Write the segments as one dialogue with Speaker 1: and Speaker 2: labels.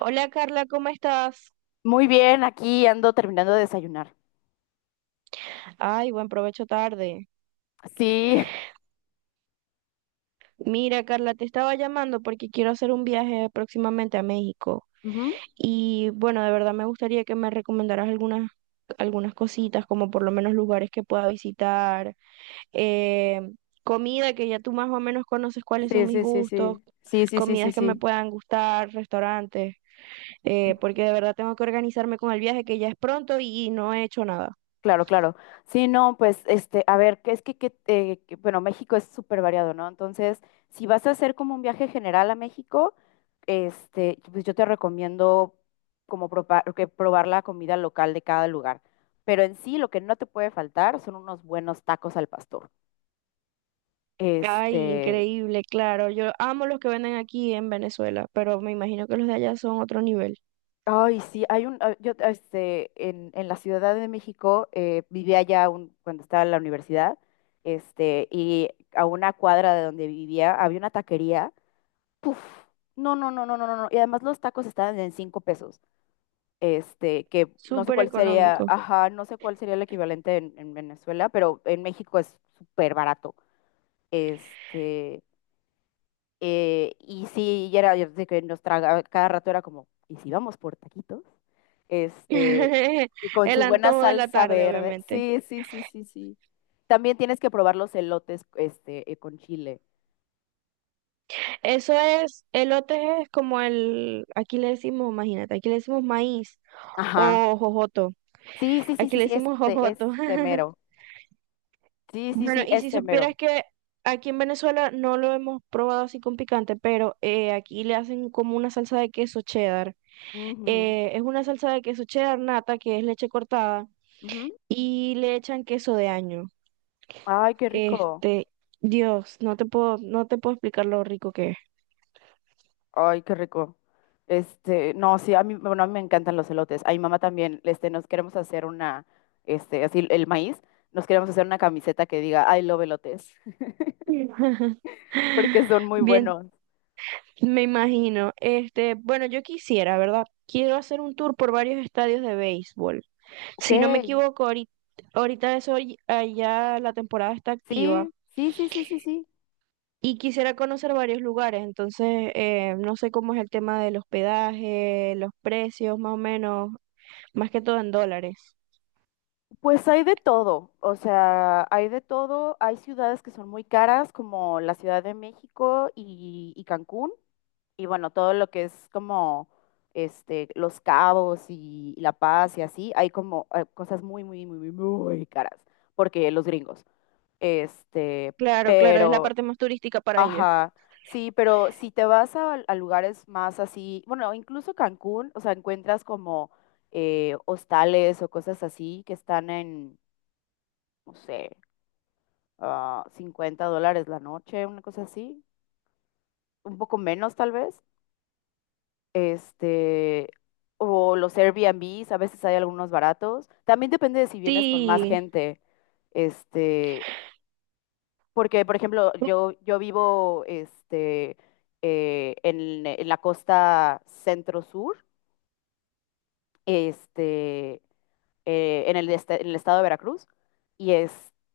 Speaker 1: Hola Carla, ¿cómo estás?
Speaker 2: Muy bien, aquí ando terminando de desayunar.
Speaker 1: Ay, buen provecho tarde.
Speaker 2: Sí,
Speaker 1: Mira Carla, te estaba llamando porque quiero hacer un viaje próximamente a México
Speaker 2: ujú.
Speaker 1: y bueno, de verdad me gustaría que me recomendaras algunas cositas, como por lo menos lugares que pueda visitar, eh, comida que ya tú más o menos conoces cuáles
Speaker 2: Sí,
Speaker 1: son mis
Speaker 2: sí, sí,
Speaker 1: gustos,
Speaker 2: sí. Sí, sí, sí, sí,
Speaker 1: comidas que me
Speaker 2: sí.
Speaker 1: puedan gustar, restaurantes, porque de verdad tengo que organizarme con el viaje que ya es pronto y no he hecho nada.
Speaker 2: Claro, claro. Sí, no, pues, a ver, que es que, bueno, México es súper variado, ¿no? Entonces, si vas a hacer como un viaje general a México, pues yo te recomiendo como que probar la comida local de cada lugar. Pero en sí, lo que no te puede faltar son unos buenos tacos al pastor.
Speaker 1: Ay,
Speaker 2: Este,
Speaker 1: increíble, claro. Yo amo los que venden aquí en Venezuela, pero me imagino que los de allá son otro nivel.
Speaker 2: Ay, sí, hay un, ah, yo, este, en la Ciudad de México, vivía allá cuando estaba en la universidad, y a una cuadra de donde vivía había una taquería, puf, no, no, no, no, no, no, no, y además los tacos estaban en 5 pesos, que no sé
Speaker 1: Súper
Speaker 2: cuál sería,
Speaker 1: económico.
Speaker 2: ajá, no sé cuál sería el equivalente en Venezuela, pero en México es súper barato, este, y sí, y era yo sé que nos traga, cada rato era como, ¿y si vamos por taquitos? Este, y con
Speaker 1: El
Speaker 2: su buena
Speaker 1: antojo de la
Speaker 2: salsa
Speaker 1: tarde,
Speaker 2: verde.
Speaker 1: obviamente.
Speaker 2: Sí, sí, sí, sí, sí. También tienes que probar los elotes, con chile.
Speaker 1: Eso es, elote es como el, aquí le decimos, imagínate, aquí le decimos maíz
Speaker 2: Ajá.
Speaker 1: o jojoto.
Speaker 2: Sí, sí, sí,
Speaker 1: Aquí
Speaker 2: sí,
Speaker 1: le
Speaker 2: sí,
Speaker 1: decimos jojoto.
Speaker 2: este mero. Sí, sí,
Speaker 1: Bueno,
Speaker 2: sí,
Speaker 1: y si
Speaker 2: este mero.
Speaker 1: supieras que aquí en Venezuela no lo hemos probado así con picante, pero aquí le hacen como una salsa de queso cheddar.
Speaker 2: Ujú,
Speaker 1: Es una salsa de queso cheddar nata, que es leche cortada,
Speaker 2: ujú.
Speaker 1: y le echan queso de año.
Speaker 2: Ay, qué rico.
Speaker 1: Este, Dios, no te puedo explicar lo rico que es.
Speaker 2: Ay, qué rico. No, sí, a mí, bueno, a mí me encantan los elotes. A mi mamá también, nos queremos hacer una, así el maíz, nos queremos hacer una camiseta que diga I love elotes, porque son muy
Speaker 1: Bien,
Speaker 2: buenos.
Speaker 1: me imagino. Este, bueno, yo quisiera, ¿verdad? Quiero hacer un tour por varios estadios de béisbol.
Speaker 2: Ok,
Speaker 1: Si no me equivoco, ahorita allá la temporada está
Speaker 2: sí,
Speaker 1: activa
Speaker 2: sí, sí, sí, sí, sí.
Speaker 1: y quisiera conocer varios lugares. Entonces, no sé cómo es el tema del hospedaje, los precios, más o menos, más que todo en dólares.
Speaker 2: Pues hay de todo, o sea, hay de todo. Hay ciudades que son muy caras, como la Ciudad de México y Cancún, y bueno, todo lo que es como Los Cabos y La Paz y así, hay como cosas muy, muy, muy, muy, muy caras, porque los gringos. Este,
Speaker 1: Claro, claro, es la
Speaker 2: pero,
Speaker 1: parte más turística para ellos.
Speaker 2: ajá, sí, pero si te vas a lugares más así, bueno, incluso Cancún, o sea, encuentras como hostales o cosas así que están en no sé, $50 la noche, una cosa así, un poco menos tal vez. Este, o los Airbnbs, a veces hay algunos baratos. También depende de si vienes con más
Speaker 1: Sí,
Speaker 2: gente. Este, Porque, por ejemplo, yo vivo en la costa centro-sur, este, en el, en el estado de Veracruz, y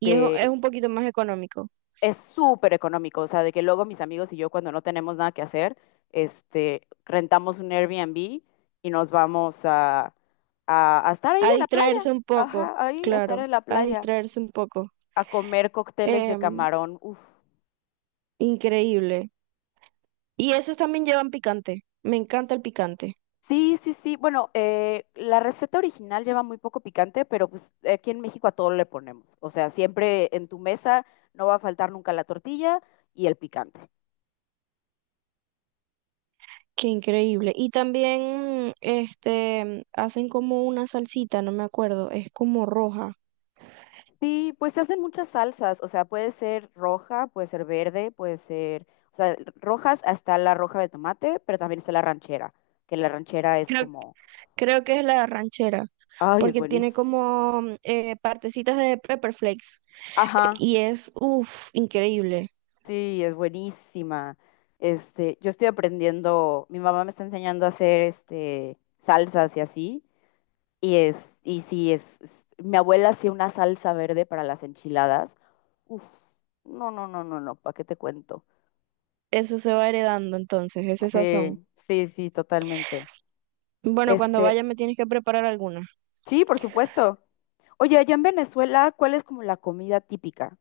Speaker 1: y es un poquito más económico.
Speaker 2: es súper económico, o sea, de que luego mis amigos y yo cuando no tenemos nada que hacer, rentamos un Airbnb y nos vamos a estar ahí
Speaker 1: A
Speaker 2: en la playa,
Speaker 1: distraerse un poco,
Speaker 2: ajá, ahí a estar
Speaker 1: claro,
Speaker 2: en la
Speaker 1: a
Speaker 2: playa,
Speaker 1: distraerse un poco.
Speaker 2: a comer cócteles de
Speaker 1: Em,
Speaker 2: camarón, uf.
Speaker 1: Increíble. Y esos también llevan picante. Me encanta el picante.
Speaker 2: Sí, sí, sí, bueno, la receta original lleva muy poco picante, pero pues aquí en México a todo le ponemos, o sea, siempre en tu mesa no va a faltar nunca la tortilla y el picante.
Speaker 1: Qué increíble. Y también, este, hacen como una salsita, no me acuerdo, es como roja.
Speaker 2: Sí, pues se hacen muchas salsas, o sea, puede ser roja, puede ser verde, puede ser, o sea, rojas hasta la roja de tomate, pero también está la ranchera, que la ranchera es
Speaker 1: Creo,
Speaker 2: como,
Speaker 1: creo que es la ranchera,
Speaker 2: ay, es
Speaker 1: porque tiene
Speaker 2: buenísima.
Speaker 1: como partecitas de pepper flakes.
Speaker 2: Ajá,
Speaker 1: Y es, uff, increíble.
Speaker 2: sí, es buenísima. Yo estoy aprendiendo, mi mamá me está enseñando a hacer salsas y así, y es y sí es- mi abuela hacía una salsa verde para las enchiladas. Uf, no, no, no, no, no, ¿para qué te cuento?
Speaker 1: Eso se va heredando entonces, ese
Speaker 2: Sí,
Speaker 1: sazón.
Speaker 2: sí, sí, totalmente.
Speaker 1: Bueno, cuando
Speaker 2: Este,
Speaker 1: vaya me tienes que preparar alguna.
Speaker 2: sí, por supuesto. Oye, allá en Venezuela, ¿cuál es como la comida típica?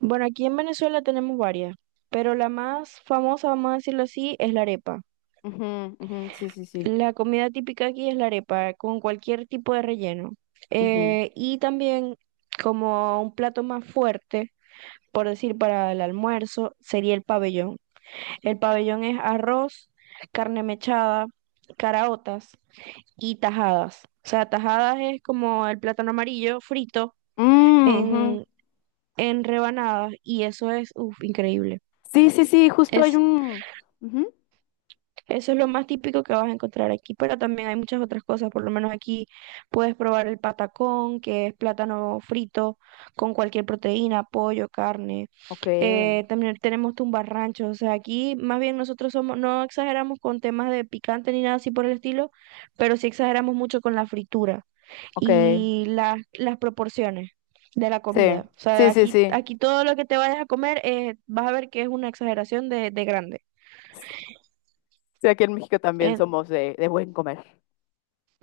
Speaker 1: Bueno, aquí en Venezuela tenemos varias, pero la más famosa, vamos a decirlo así, es la arepa.
Speaker 2: Ujú, ujú, sí, sí, sí.
Speaker 1: La comida típica aquí es la arepa, con cualquier tipo de relleno.
Speaker 2: Ujú.
Speaker 1: Y también como un plato más fuerte, por decir, para el almuerzo, sería el pabellón. El pabellón es arroz, carne mechada, caraotas y tajadas. O sea, tajadas es como el plátano amarillo frito
Speaker 2: Mm, ujú.
Speaker 1: en, en rebanadas y eso es, uf, increíble.
Speaker 2: Sí, sí, sí, justo hay
Speaker 1: Es
Speaker 2: un. Ujú.
Speaker 1: Eso es lo más típico que vas a encontrar aquí, pero también hay muchas otras cosas. Por lo menos aquí puedes probar el patacón, que es plátano frito con cualquier proteína, pollo, carne.
Speaker 2: Ok,
Speaker 1: También tenemos tumbarranchos. O sea, aquí más bien nosotros somos, no exageramos con temas de picante ni nada así por el estilo, pero sí exageramos mucho con la fritura
Speaker 2: ok.
Speaker 1: y las proporciones de la
Speaker 2: Sí,
Speaker 1: comida. O sea,
Speaker 2: sí, sí,
Speaker 1: aquí,
Speaker 2: sí.
Speaker 1: aquí todo lo que te vayas a comer vas a ver que es una exageración de grande.
Speaker 2: Sí, aquí en México también somos de buen comer.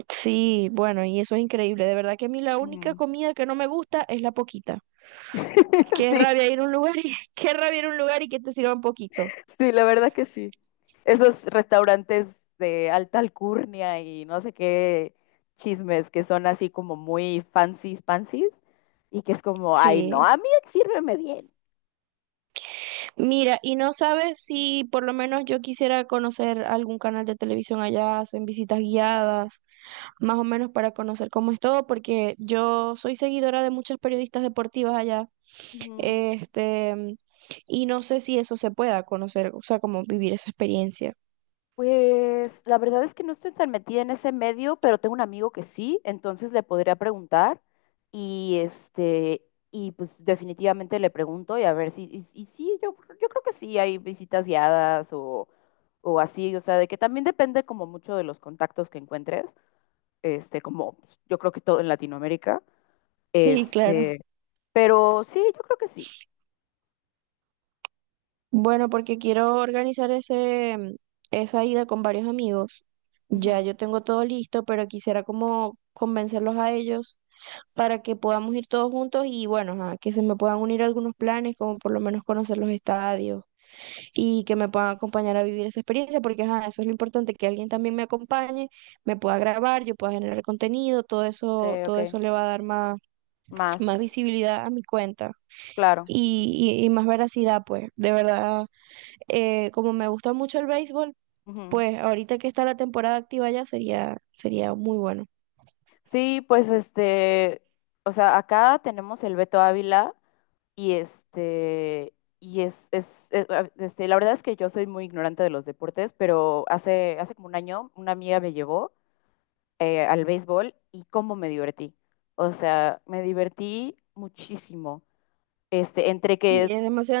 Speaker 1: Sí, bueno, y eso es increíble. De verdad que a mí la única
Speaker 2: Ujú.
Speaker 1: comida que no me gusta es la poquita. Qué
Speaker 2: Sí,
Speaker 1: rabia ir a un lugar y qué rabia ir a un lugar y que te sirvan poquito.
Speaker 2: sí, la verdad que sí. Esos restaurantes de alta alcurnia y no sé qué chismes que son así como muy fancies, fancies, y que es como, ay, no,
Speaker 1: Sí.
Speaker 2: a mí sírveme bien.
Speaker 1: Mira, y no sabes si por lo menos yo quisiera conocer algún canal de televisión allá, hacen visitas guiadas, más o menos para conocer cómo es todo, porque yo soy seguidora de muchas periodistas deportivas allá,
Speaker 2: Ujú.
Speaker 1: este, y no sé si eso se pueda conocer, o sea, como vivir esa experiencia.
Speaker 2: Pues la verdad es que no estoy tan metida en ese medio, pero tengo un amigo que sí, entonces le podría preguntar y este y pues definitivamente le pregunto y a ver si y sí, yo creo que sí hay visitas guiadas o así, o sea, de que también depende como mucho de los contactos que encuentres, como pues, yo creo que todo en Latinoamérica,
Speaker 1: Sí, claro.
Speaker 2: este, pero sí, yo creo que sí.
Speaker 1: Bueno, porque quiero organizar ese, mm, esa ida con varios amigos.
Speaker 2: Ujú.
Speaker 1: Ya yo tengo todo listo, pero quisiera como convencerlos a ellos para que podamos ir todos juntos y bueno, ajá, que se me puedan unir algunos planes, como por lo menos conocer los estadios y que me puedan acompañar a vivir esa experiencia, porque ajá, eso es lo importante, que alguien también me acompañe, me pueda grabar, yo pueda generar contenido,
Speaker 2: Ok, ok,
Speaker 1: todo eso le va a dar más, más
Speaker 2: más
Speaker 1: visibilidad a mi cuenta.
Speaker 2: claro.
Speaker 1: Y más veracidad, pues. De verdad, como me gusta mucho el béisbol,
Speaker 2: Ujú.
Speaker 1: pues ahorita que está la temporada activa ya sería muy bueno.
Speaker 2: Sí, pues o sea, acá tenemos el Beto Ávila y este, la verdad es que yo soy muy ignorante de los deportes, pero hace como un año una amiga me llevó al béisbol y cómo me divertí. O sea, me divertí muchísimo. Este, entre
Speaker 1: Y
Speaker 2: que
Speaker 1: es demasiado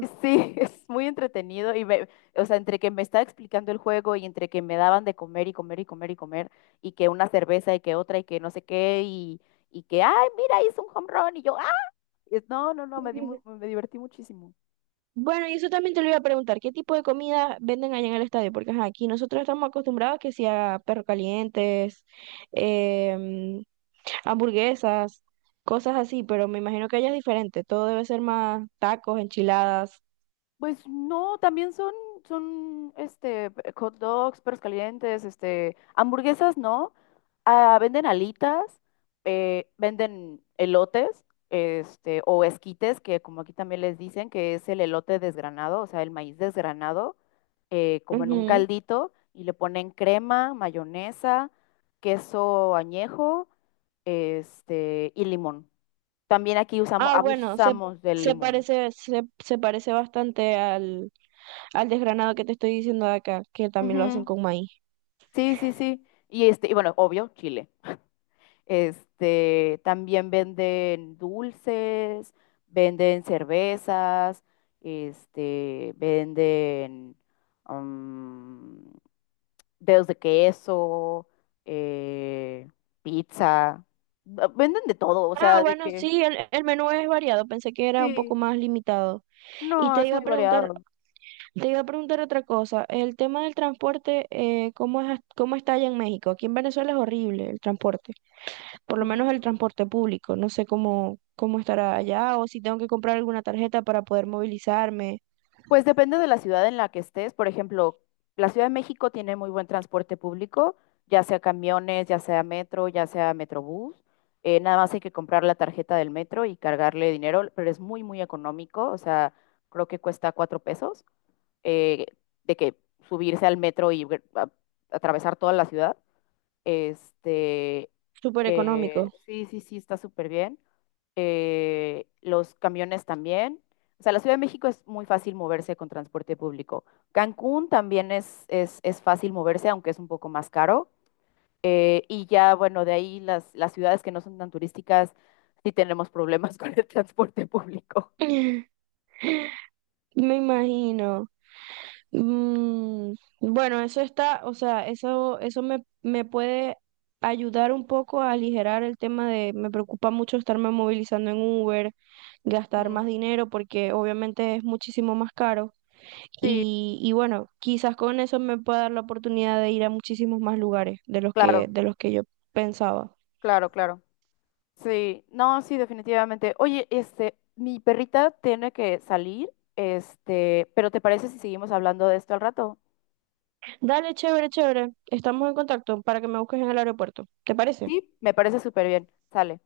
Speaker 2: Sí, es muy entretenido y me, o sea, entre que me estaba explicando el juego y entre que me daban de comer y comer y comer y comer y que una cerveza y que otra y que no sé qué y que, ay, mira, hizo un home run y yo, no, no, no, me di mu- me divertí muchísimo.
Speaker 1: Bueno, y eso también te lo iba a preguntar, ¿qué tipo de comida venden allá en el estadio? Porque ajá, aquí nosotros estamos acostumbrados que sea perros calientes, em, hamburguesas, cosas así, pero me imagino que allá es diferente, todo debe ser más tacos, enchiladas.
Speaker 2: Pues no, también son hot dogs, perros calientes, hamburguesas, ¿no? Ah, venden alitas, venden elotes, o esquites, que como aquí también les dicen, que es el elote desgranado, o sea, el maíz desgranado, como en un caldito, y le ponen crema, mayonesa, queso añejo, y limón. También aquí usamos,
Speaker 1: Ah,
Speaker 2: abusamos del limón.
Speaker 1: se parece bastante al desgranado que te estoy diciendo de acá, que también lo hacen con maíz.
Speaker 2: Sí, sí, sí. Y y bueno, obvio, Chile. También venden dulces, venden cervezas, venden mm, dedos de queso, eh, pizza. Venden de todo, o
Speaker 1: Ah,
Speaker 2: sea, de
Speaker 1: bueno,
Speaker 2: que
Speaker 1: sí, el menú es variado, pensé que era un poco
Speaker 2: sí,
Speaker 1: más limitado. Y
Speaker 2: no, es muy variado.
Speaker 1: te iba a preguntar otra cosa, el tema del transporte, ¿cómo es, cómo está allá en México? Aquí en Venezuela es horrible el transporte, por lo menos el transporte público, no sé cómo estará allá o si tengo que comprar alguna tarjeta para poder movilizarme,
Speaker 2: Pues depende de la ciudad en la que estés. Por ejemplo, la Ciudad de México tiene muy buen transporte público, ya sea camiones, ya sea metro, ya sea metrobús. Nada más hay que comprar la tarjeta del metro y cargarle dinero, pero es muy, muy económico. O sea, creo que cuesta 4 pesos eh, de que subirse al metro y atravesar toda la ciudad. Este,
Speaker 1: súper económico.
Speaker 2: sí, sí, sí, está súper bien. Los camiones también. O sea, la Ciudad de México es muy fácil moverse con transporte público. Cancún también es fácil moverse, aunque es un poco más caro. Y ya, bueno, de ahí las ciudades que no son tan turísticas, sí tenemos problemas con el transporte público.
Speaker 1: Me imagino. Mm, bueno, eso está, o sea, eso me, me puede ayudar un poco a aligerar el tema de, me preocupa mucho estarme movilizando en Uber, gastar
Speaker 2: Mm.
Speaker 1: más dinero porque obviamente es muchísimo más caro.
Speaker 2: Sí,
Speaker 1: Y bueno, quizás con eso me pueda dar la oportunidad de ir a muchísimos más lugares
Speaker 2: claro,
Speaker 1: de los que yo pensaba.
Speaker 2: claro, claro. Sí, no, sí, definitivamente. Oye, mi perrita tiene que salir, pero ¿te parece si seguimos hablando de esto al rato?
Speaker 1: Dale, chévere, chévere. Estamos en contacto para que me busques en el aeropuerto. ¿Te parece?
Speaker 2: Sí, me parece súper bien. Sale.